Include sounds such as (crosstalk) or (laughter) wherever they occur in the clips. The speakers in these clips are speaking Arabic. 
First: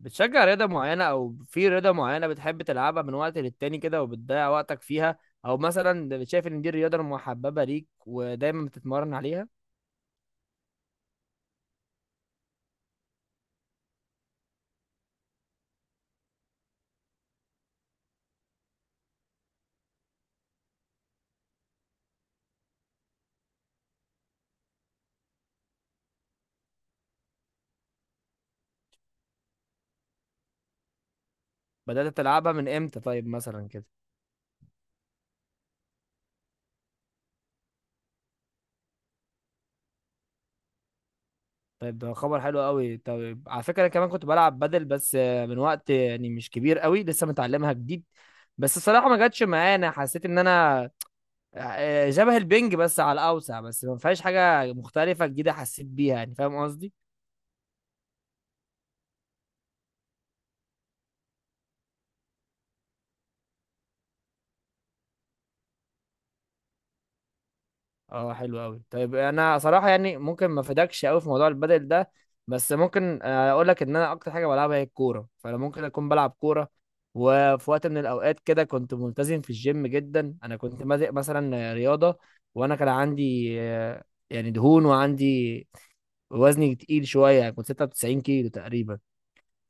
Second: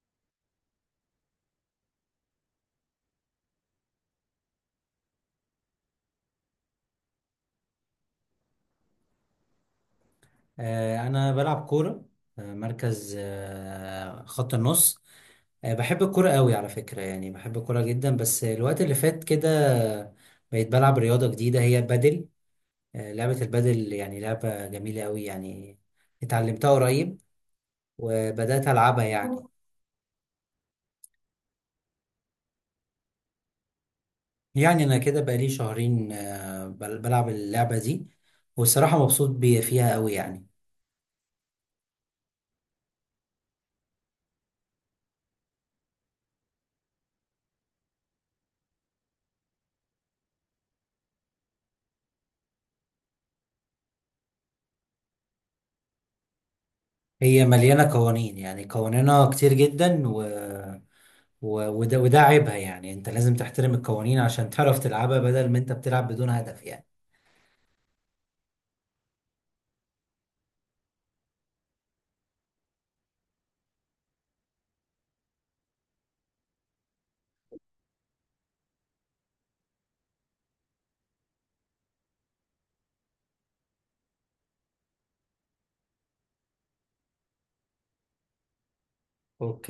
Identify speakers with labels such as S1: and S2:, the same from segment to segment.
S1: بتشجع رياضة معينة أو في رياضة معينة بتحب تلعبها من وقت للتاني كده وبتضيع وقتك فيها؟ أو مثلا شايف إن دي الرياضة المحببة ليك ودايما بتتمرن عليها؟
S2: أنا بلعب كورة. مركز، خط النص. بحب الكورة قوي على فكرة، يعني بحب الكورة جدا. بس الوقت اللي فات كده بقيت بلعب رياضة جديدة، هي بدل. لعبة البدل يعني لعبة جميلة قوي يعني. اتعلمتها قريب وبدأت ألعبها يعني.
S1: بدأت تلعبها من إمتى طيب مثلا كده؟
S2: يعني أنا كده بقالي شهرين بلعب اللعبة دي، والصراحة مبسوط فيها قوي يعني.
S1: طيب ده خبر حلو قوي. طيب على فكرة أنا كمان كنت بلعب بدل، بس من وقت يعني مش كبير قوي، لسه متعلمها جديد. بس الصراحة ما جاتش معايا، أنا حسيت إن أنا شبه البنج بس على الأوسع، بس ما فيهاش حاجة مختلفة جديدة حسيت بيها، يعني فاهم قصدي؟
S2: هي مليانة قوانين، يعني قوانينها كتير جدا، وده عيبها. يعني انت لازم تحترم القوانين عشان تعرف تلعبها، بدل ما انت بتلعب بدون هدف يعني.
S1: اه حلو قوي. طيب انا صراحه يعني ممكن ما افيدكش قوي في موضوع البدل ده. بس ممكن اقول لك ان انا اكتر حاجه بلعبها هي الكوره، فانا ممكن اكون بلعب كوره. وفي وقت من الاوقات كده كنت ملتزم في الجيم جدا، انا كنت بادئ مثلا رياضه، وانا كان عندي يعني دهون، وعندي وزني تقيل شويه، يعني كنت 96 كيلو تقريبا.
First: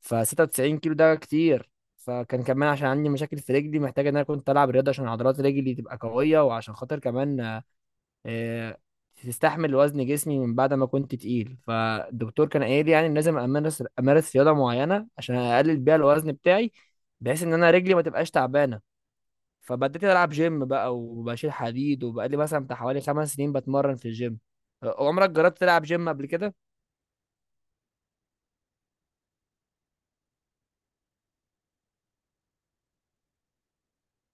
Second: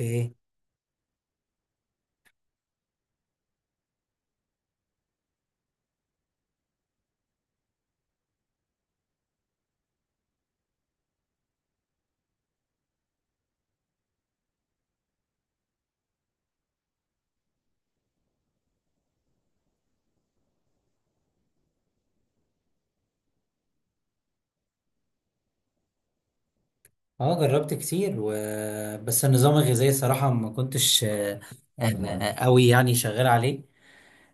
S1: ف 96 كيلو ده كتير. فكان كمان عشان عندي مشاكل في رجلي، محتاج ان انا كنت العب رياضه عشان عضلات رجلي تبقى قويه، وعشان خاطر كمان آه، تستحمل وزن جسمي من بعد ما كنت تقيل. فالدكتور كان قايل لي يعني إن لازم امارس رياضه معينه عشان اقلل بيها الوزن بتاعي، بحيث ان انا رجلي ما تبقاش تعبانه. فبدأت العب جيم بقى وبشيل حديد، وبقالي مثلا بتاع حوالي 5 سنين بتمرن في الجيم. عمرك جربت تلعب جيم قبل كده؟
S2: اه جربت كتير و... بس النظام الغذائي صراحة ما كنتش قوي يعني شغال عليه.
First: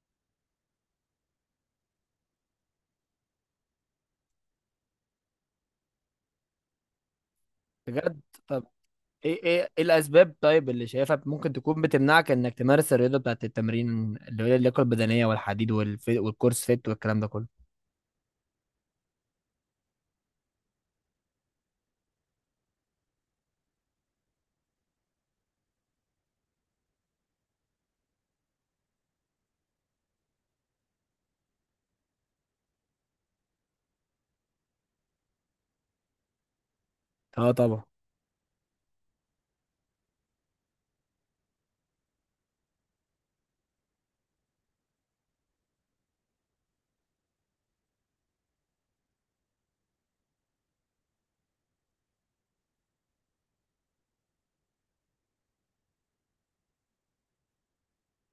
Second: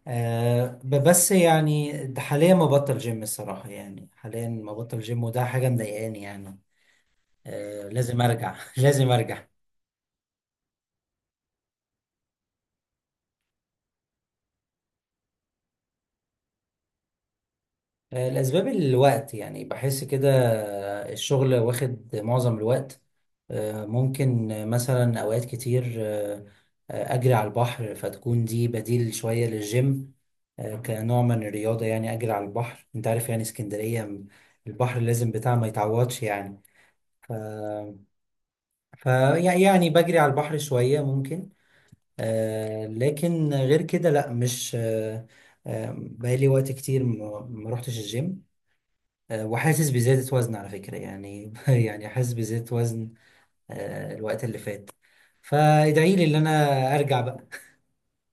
S2: بس يعني ده حاليا ما بطل جيم، الصراحة يعني حاليا ما بطل جيم، وده حاجة مضايقاني يعني. لازم
S1: بجد؟
S2: ارجع.
S1: طب
S2: (laughs) لازم ارجع.
S1: ايه الاسباب طيب اللي شايفها ممكن تكون بتمنعك انك تمارس الرياضه بتاعت التمرين، اللي هي اللياقه البدنيه والحديد والكورس فيت والكلام ده كله؟
S2: الأسباب الوقت، يعني بحس كده. الشغل واخد معظم الوقت. آه، ممكن آه، مثلا أوقات كتير أجري على البحر، فتكون دي بديل شوية للجيم، كنوع من الرياضة. يعني أجري على البحر، أنت عارف يعني اسكندرية البحر لازم بتاع ما يتعوضش يعني.
S1: اه طبعا.
S2: فيعني بجري على البحر شوية ممكن. لكن غير كده لأ، مش بقالي وقت كتير ما روحتش الجيم. وحاسس بزيادة وزن على فكرة يعني. (laughs) يعني حاسس بزيادة وزن الوقت اللي فات. فادعي لي ان انا ارجع بقى.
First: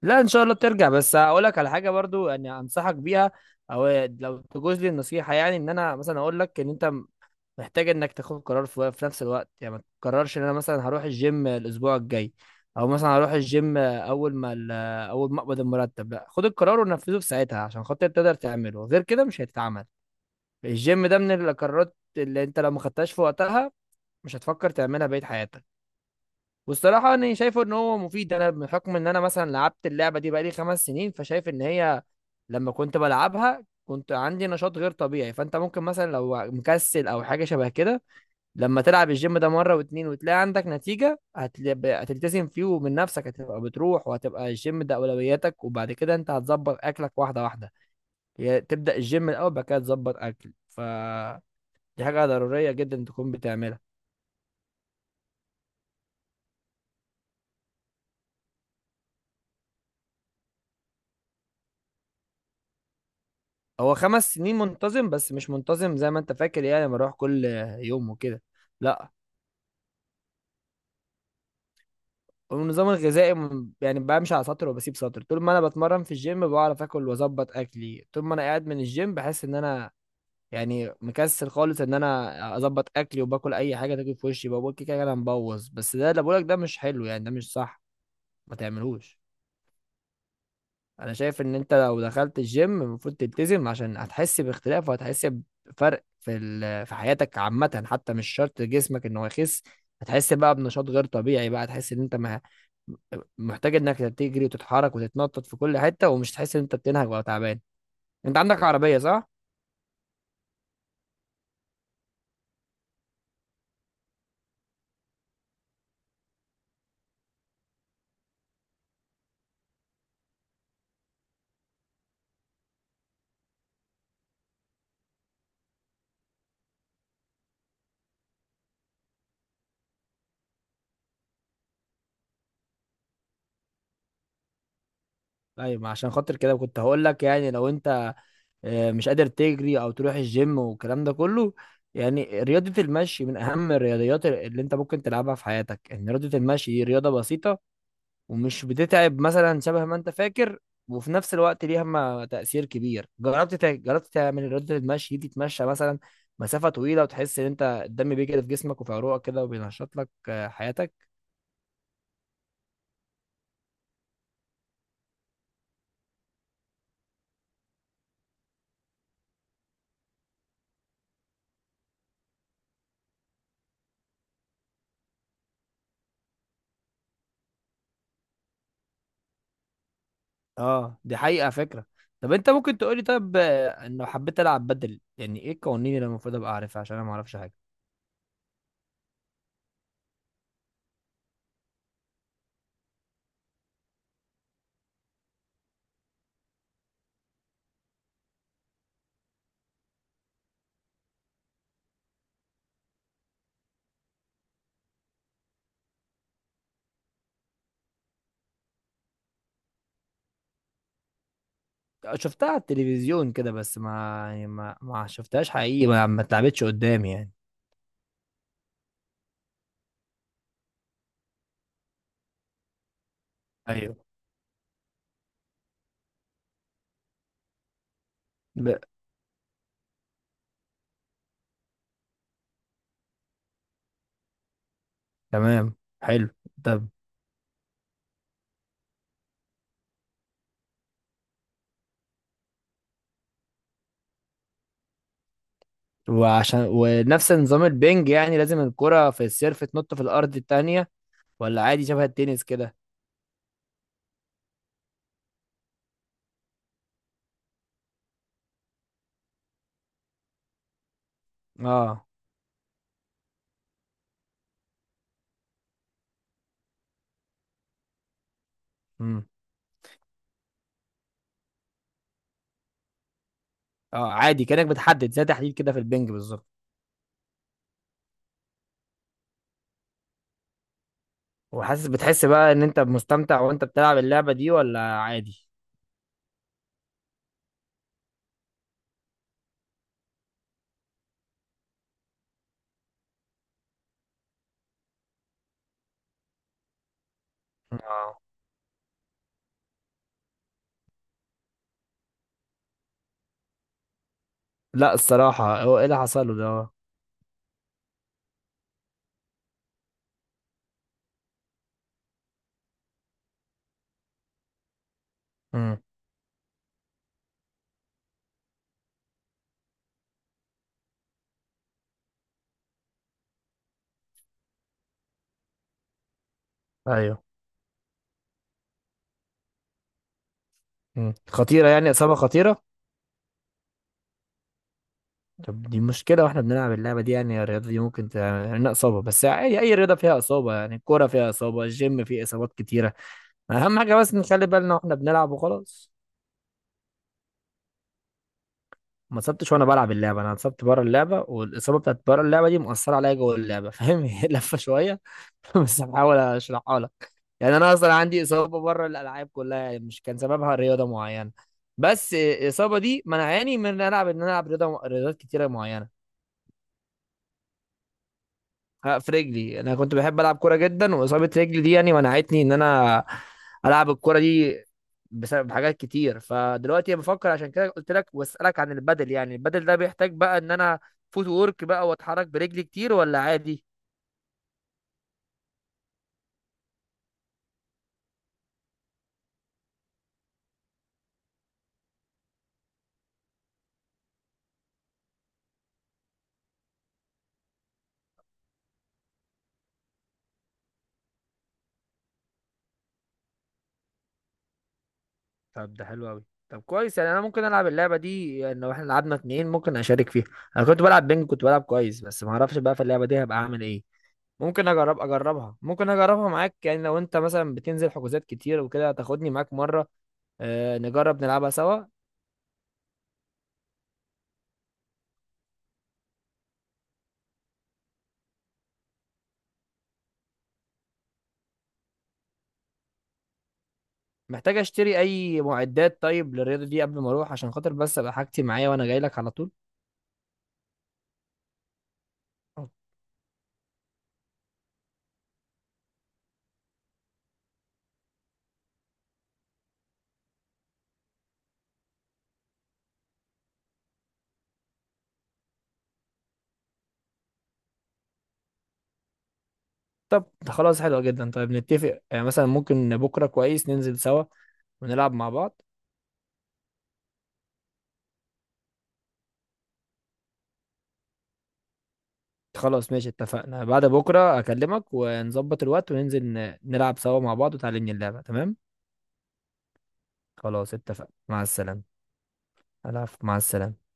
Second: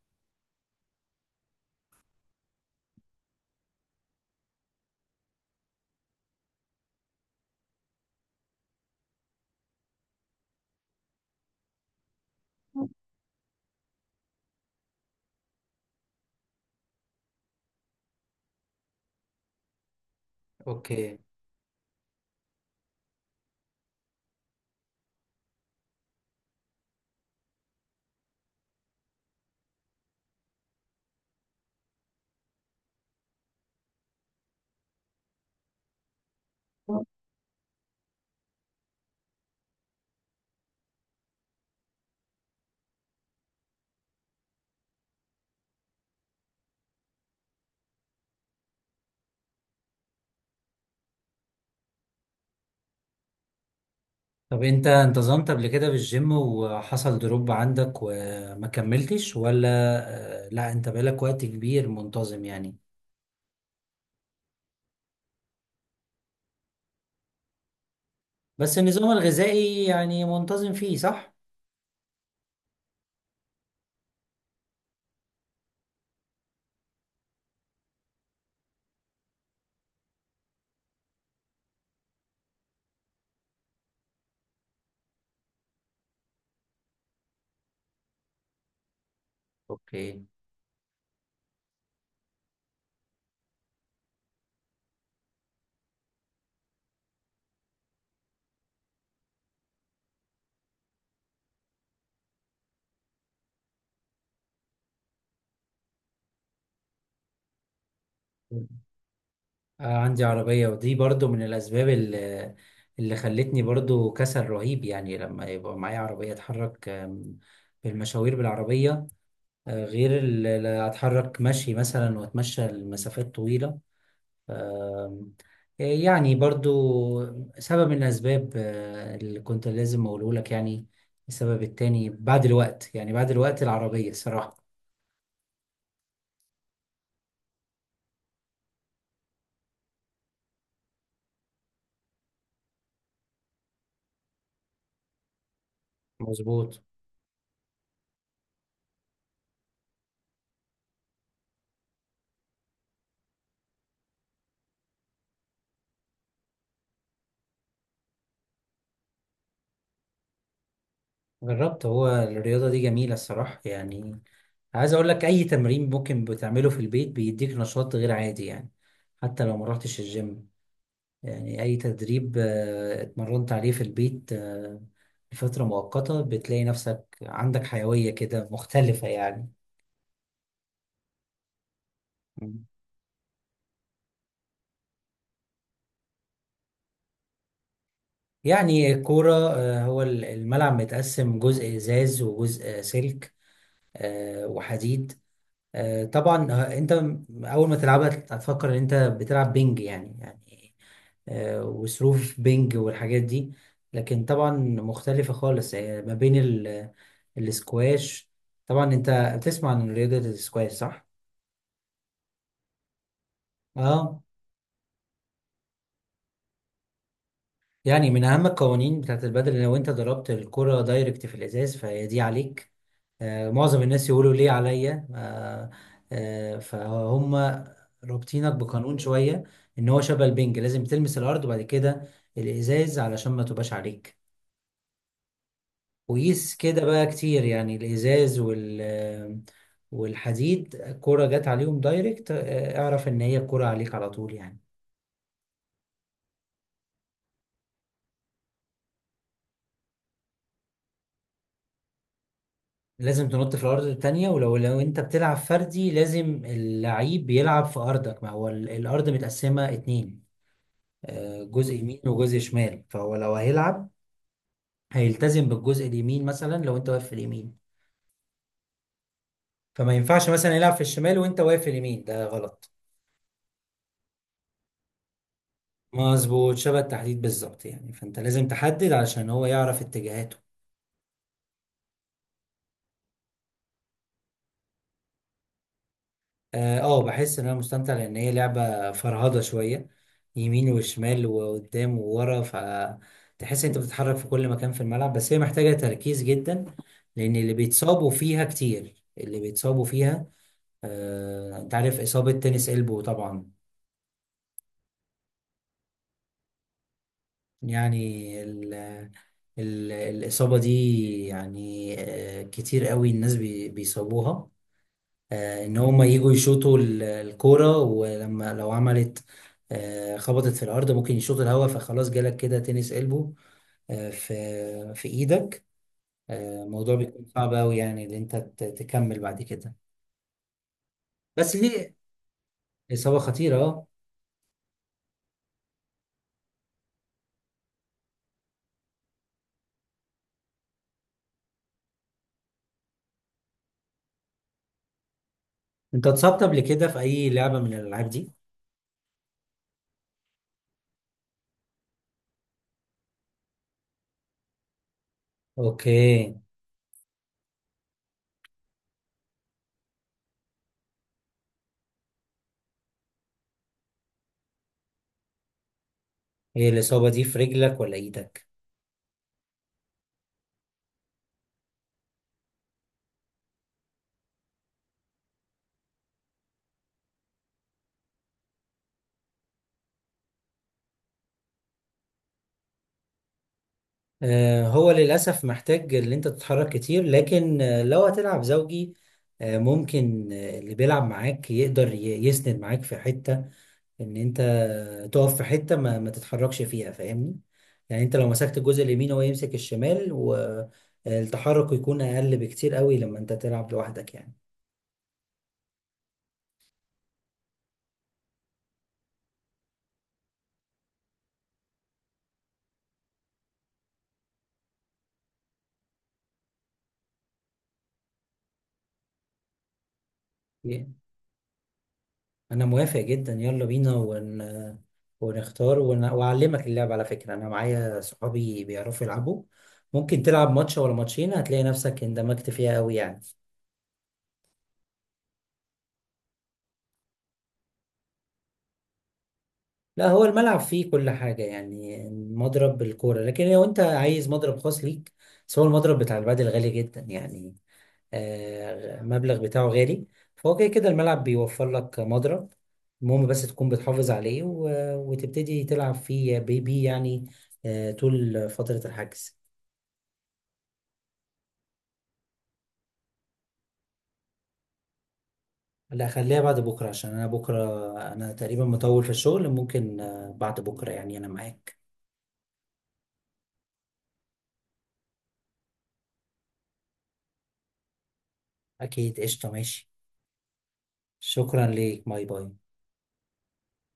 S1: لا ان شاء الله بترجع. بس هقول لك على حاجه برضو يعني، انصحك بيها. او لو تجوز لي النصيحه يعني، ان انا مثلا اقول لك ان انت محتاج انك تاخد قرار في نفس الوقت. يعني ما تقررش ان انا مثلا هروح الجيم الاسبوع الجاي، او مثلا هروح الجيم اول ما اقبض المرتب. لا، خد القرار ونفذه في ساعتها عشان خاطر تقدر تعمله، غير كده مش هيتعمل.
S2: (laughs)
S1: الجيم ده
S2: اوكي.
S1: من القرارات اللي انت لو ما خدتهاش في وقتها مش هتفكر تعملها بقية حياتك. والصراحة أنا شايفه إن هو مفيد. أنا بحكم إن أنا مثلا لعبت اللعبة دي بقالي 5 سنين، فشايف إن هي لما كنت بلعبها كنت عندي نشاط غير طبيعي. فأنت ممكن مثلا لو مكسل أو حاجة شبه كده، لما تلعب الجيم ده مرة واتنين وتلاقي عندك نتيجة هتلتزم فيه، ومن نفسك هتبقى بتروح، وهتبقى الجيم ده أولوياتك. وبعد كده أنت هتظبط أكلك واحدة واحدة، يعني تبدأ الجيم الأول، بعد كده تظبط أكل. فدي حاجة ضرورية جدا تكون بتعملها.
S2: طب انت انتظمت قبل كده بالجيم وحصل دروب عندك وما كملتش ولا لا انت بقالك وقت كبير منتظم يعني.
S1: هو 5 سنين منتظم، بس مش منتظم زي ما انت فاكر، يعني بروح كل يوم وكده.
S2: بس النظام
S1: لا،
S2: الغذائي يعني منتظم فيه، صح؟
S1: النظام الغذائي يعني بمشي على سطر وبسيب سطر. طول ما انا بتمرن في الجيم بعرف اكل واظبط اكلي، طول ما انا قاعد من الجيم بحس ان انا يعني مكسل خالص ان انا اظبط اكلي، وباكل اي حاجه تاكل في وشي، بقول كده كده انا مبوظ. بس ده اللي بقولك ده مش حلو يعني، ده مش صح. ما تعملوش.
S2: اوكي.
S1: انا شايف ان انت لو دخلت الجيم المفروض تلتزم، عشان هتحس باختلاف، وهتحس بفرق في في حياتك عامة، حتى مش شرط جسمك ان هو يخس. هتحس بقى بنشاط غير طبيعي، بقى هتحس ان انت محتاج انك تجري وتتحرك وتتنطط في كل حتة، ومش تحس ان انت بتنهج ولا تعبان. انت عندك عربية صح؟
S2: عندي عربية، ودي برضو من الأسباب اللي، اللي خلتني برضو كسل رهيب يعني. لما يبقى معايا عربية أتحرك بالمشاوير بالعربية، غير اللي أتحرك مشي مثلا وأتمشى لمسافات طويلة. آم، يعني برضو سبب من الأسباب اللي كنت لازم أقوله لك يعني. السبب التاني بعد الوقت، يعني بعد الوقت، العربية الصراحة.
S1: طيب ما عشان خاطر كده كنت هقول لك، يعني لو انت مش قادر تجري او تروح الجيم والكلام ده كله، يعني رياضة المشي من أهم الرياضيات اللي أنت ممكن تلعبها في حياتك، إن رياضة المشي
S2: مظبوط.
S1: دي رياضة بسيطة، ومش بتتعب مثلا شبه ما انت فاكر، وفي نفس الوقت ليها ما تأثير كبير. جربت تعمل رياضة المشي دي، تتمشى مثلا مسافة طويلة، وتحس ان انت الدم بيجري في جسمك وفي عروقك كده، وبينشط لك حياتك.
S2: جربت. هو الرياضة دي جميلة الصراحة يعني. عايز اقول لك اي تمرين ممكن بتعمله في البيت بيديك نشاط غير عادي يعني، حتى لو ما رحتش الجيم. يعني اي تدريب اتمرنت عليه في البيت لفترة مؤقتة بتلاقي نفسك عندك حيوية كده مختلفة يعني.
S1: اه دي حقيقة فكرة. طب انت
S2: مم.
S1: ممكن تقولي، طب انه حبيت العب بدل، يعني ايه القوانين اللي المفروض ابقى اعرفها؟ عشان انا ما اعرفش حاجة.
S2: يعني الكورة هو الملعب متقسم جزء ازاز وجزء سلك وحديد. آه، طبعا آه، انت اول ما تلعبها هتفكر ان انت بتلعب بينج يعني، يعني وسيرف بينج والحاجات دي. لكن طبعا مختلفة خالص ما بين الاسكواش. طبعا انت بتسمع عن رياضة الاسكواش، صح؟
S1: شفتها على التلفزيون كده بس ما،
S2: اه.
S1: يعني ما شفتهاش حقيقي، ما اتلعبتش قدامي يعني.
S2: يعني من أهم القوانين بتاعت البدل، لو أنت ضربت الكرة دايركت في الإزاز فهي دي عليك. آه، معظم
S1: ايوه.
S2: الناس يقولوا ليه عليا. آه آه، فهم رابطينك
S1: ب...
S2: بقانون شوية، إن هو شبه البنج، لازم تلمس الأرض وبعد كده الإزاز علشان ما تبقاش عليك.
S1: تمام. حلو.
S2: وقيس
S1: طب
S2: كده بقى كتير يعني، الإزاز وال والحديد الكرة جت عليهم دايركت، اعرف إن هي الكرة عليك على طول يعني.
S1: وعشان ونفس نظام البنج يعني، لازم الكرة في السيرف تنط في الأرض التانية، ولا عادي شبه التنس كده؟
S2: لازم تنط في الارض التانية. ولو انت بتلعب فردي، لازم اللعيب بيلعب في ارضك، ما هو الارض متقسمة اتنين، جزء يمين
S1: اه.
S2: وجزء شمال. فهو لو هيلعب هيلتزم بالجزء اليمين، مثلا لو انت واقف في اليمين
S1: امم.
S2: فما ينفعش مثلا يلعب في الشمال وانت واقف في اليمين، ده غلط.
S1: اه عادي، كأنك بتحدد زي تحديد كده في البنج بالظبط.
S2: مظبوط، شبه التحديد بالظبط يعني. فانت لازم تحدد علشان هو يعرف اتجاهاته.
S1: وحاسس، بتحس بقى ان انت مستمتع وانت بتلعب اللعبة دي ولا عادي؟
S2: اه، بحس ان انا مستمتع، لان هي لعبة فرهضة شوية، يمين وشمال وقدام وورا، فتحس انت بتتحرك في كل مكان في الملعب. بس هي محتاجة تركيز جدا، لان اللي بيتصابوا
S1: اه.
S2: فيها كتير، اللي بيتصابوا فيها. آه، انت عارف اصابة تنس البو طبعا.
S1: لا الصراحة، هو ايه اللي حصل له ده؟
S2: يعني ال، ال الاصابة دي، يعني آه كتير قوي الناس بيصابوها. ان
S1: امم.
S2: هما يجوا يشوطوا الكورة، ولما لو عملت خبطت في الارض ممكن يشوط الهوا، فخلاص جالك كده تنس قلبه في ايدك. الموضوع
S1: ايوه.
S2: بيكون صعب قوي، يعني ان انت تكمل بعد كده.
S1: امم.
S2: بس
S1: خطيرة يعني،
S2: دي
S1: إصابة خطيرة.
S2: اصابة خطيرة، اه.
S1: طب دي مشكلة واحنا بنلعب اللعبة دي، يعني الرياضة دي ممكن تعمل لنا إصابة. بس عادي، أي رياضة فيها إصابة، يعني الكورة فيها إصابة، الجيم فيه إصابات كتيرة. اهم حاجه بس نخلي بالنا واحنا بنلعب وخلاص.
S2: انت اتصبت قبل كده في اي لعبة من الالعاب دي؟
S1: ما اتصبتش وانا بلعب اللعبه، انا اتصبت بره اللعبه، والاصابه بتاعت بره اللعبه دي مؤثره عليا جوه اللعبه، فاهم؟ (laughs) هي لفه شويه، (laughs) بس بحاول
S2: اوكي.
S1: اشرحها لك. يعني انا اصلا عندي اصابه بره الالعاب كلها، يعني مش كان سببها رياضه معينه، بس الاصابه دي منعاني من ان العب، ان انا العب رياضه، رياضات كتيره معينه.
S2: هي الاصابة دي في رجلك ولا ايدك؟
S1: ها، في رجلي. انا كنت بحب العب كوره جدا، واصابه رجلي دي يعني منعتني ان انا العب الكوره دي بسبب حاجات كتير. فدلوقتي بفكر، عشان كده قلت لك واسالك عن البدل، يعني البدل ده بيحتاج بقى ان انا فوت وورك بقى، واتحرك برجلي كتير ولا عادي؟
S2: هو للأسف محتاج اللي انت تتحرك كتير، لكن لو هتلعب زوجي، آه، ممكن آه، اللي بيلعب معاك يقدر يسند معاك في حتة، ان انت تقف في حتة ما، ما تتحركش فيها، فاهمني؟ يعني انت لو مسكت الجزء اليمين هو يمسك الشمال، والتحرك يكون اقل بكتير قوي لما انت تلعب لوحدك.
S1: طب ده حلو قوي. طب كويس، يعني انا ممكن العب اللعبه دي. يعني لو احنا لعبنا اتنين ممكن اشارك فيها. انا كنت بلعب بينج كنت بلعب كويس، بس ما اعرفش بقى في اللعبه دي هبقى اعمل ايه. ممكن اجرب، اجربها ممكن اجربها معاك. يعني لو انت مثلا بتنزل حجوزات كتير وكده تاخدني معاك مره
S2: يعني
S1: نجرب نلعبها سوا.
S2: انا موافق جدا، يلا بينا ون... ونختار ون... واعلمك اللعب. على فكرة انا معايا صحابي بيعرفوا يلعبوا. ممكن تلعب ماتش ولا ماتشين هتلاقي نفسك اندمجت فيها قوي يعني.
S1: محتاج اشتري اي معدات طيب للرياضه دي قبل ما اروح، عشان خاطر بس ابقى حاجتي معايا وانا جاي لك على طول؟
S2: لا، هو الملعب فيه كل حاجة، يعني
S1: آه.
S2: مضرب الكورة. لكن لو انت عايز مضرب خاص ليك، بس هو المضرب بتاع البادل غالي جدا يعني، مبلغ بتاعه غالي. فهو كده كده الملعب بيوفر لك مضرب، المهم بس تكون بتحافظ عليه وتبتدي تلعب فيه بي يعني طول فترة الحجز.
S1: طب ده خلاص حلو جدا. طيب نتفق، يعني مثلا ممكن بكره كويس ننزل سوا ونلعب مع بعض؟
S2: لا خليها بعد بكرة، عشان أنا بكرة أنا تقريبا مطول في الشغل. ممكن بعد بكرة يعني أنا معاك.
S1: خلاص ماشي اتفقنا. بعد بكره اكلمك ونظبط الوقت وننزل نلعب سوا مع بعض وتعلمني اللعبه، تمام؟
S2: أكيد، قشطة، ماشي.
S1: خلاص اتفقنا، مع
S2: شكرا
S1: السلامه.
S2: ليك، باي باي.
S1: العفو مع السلامه.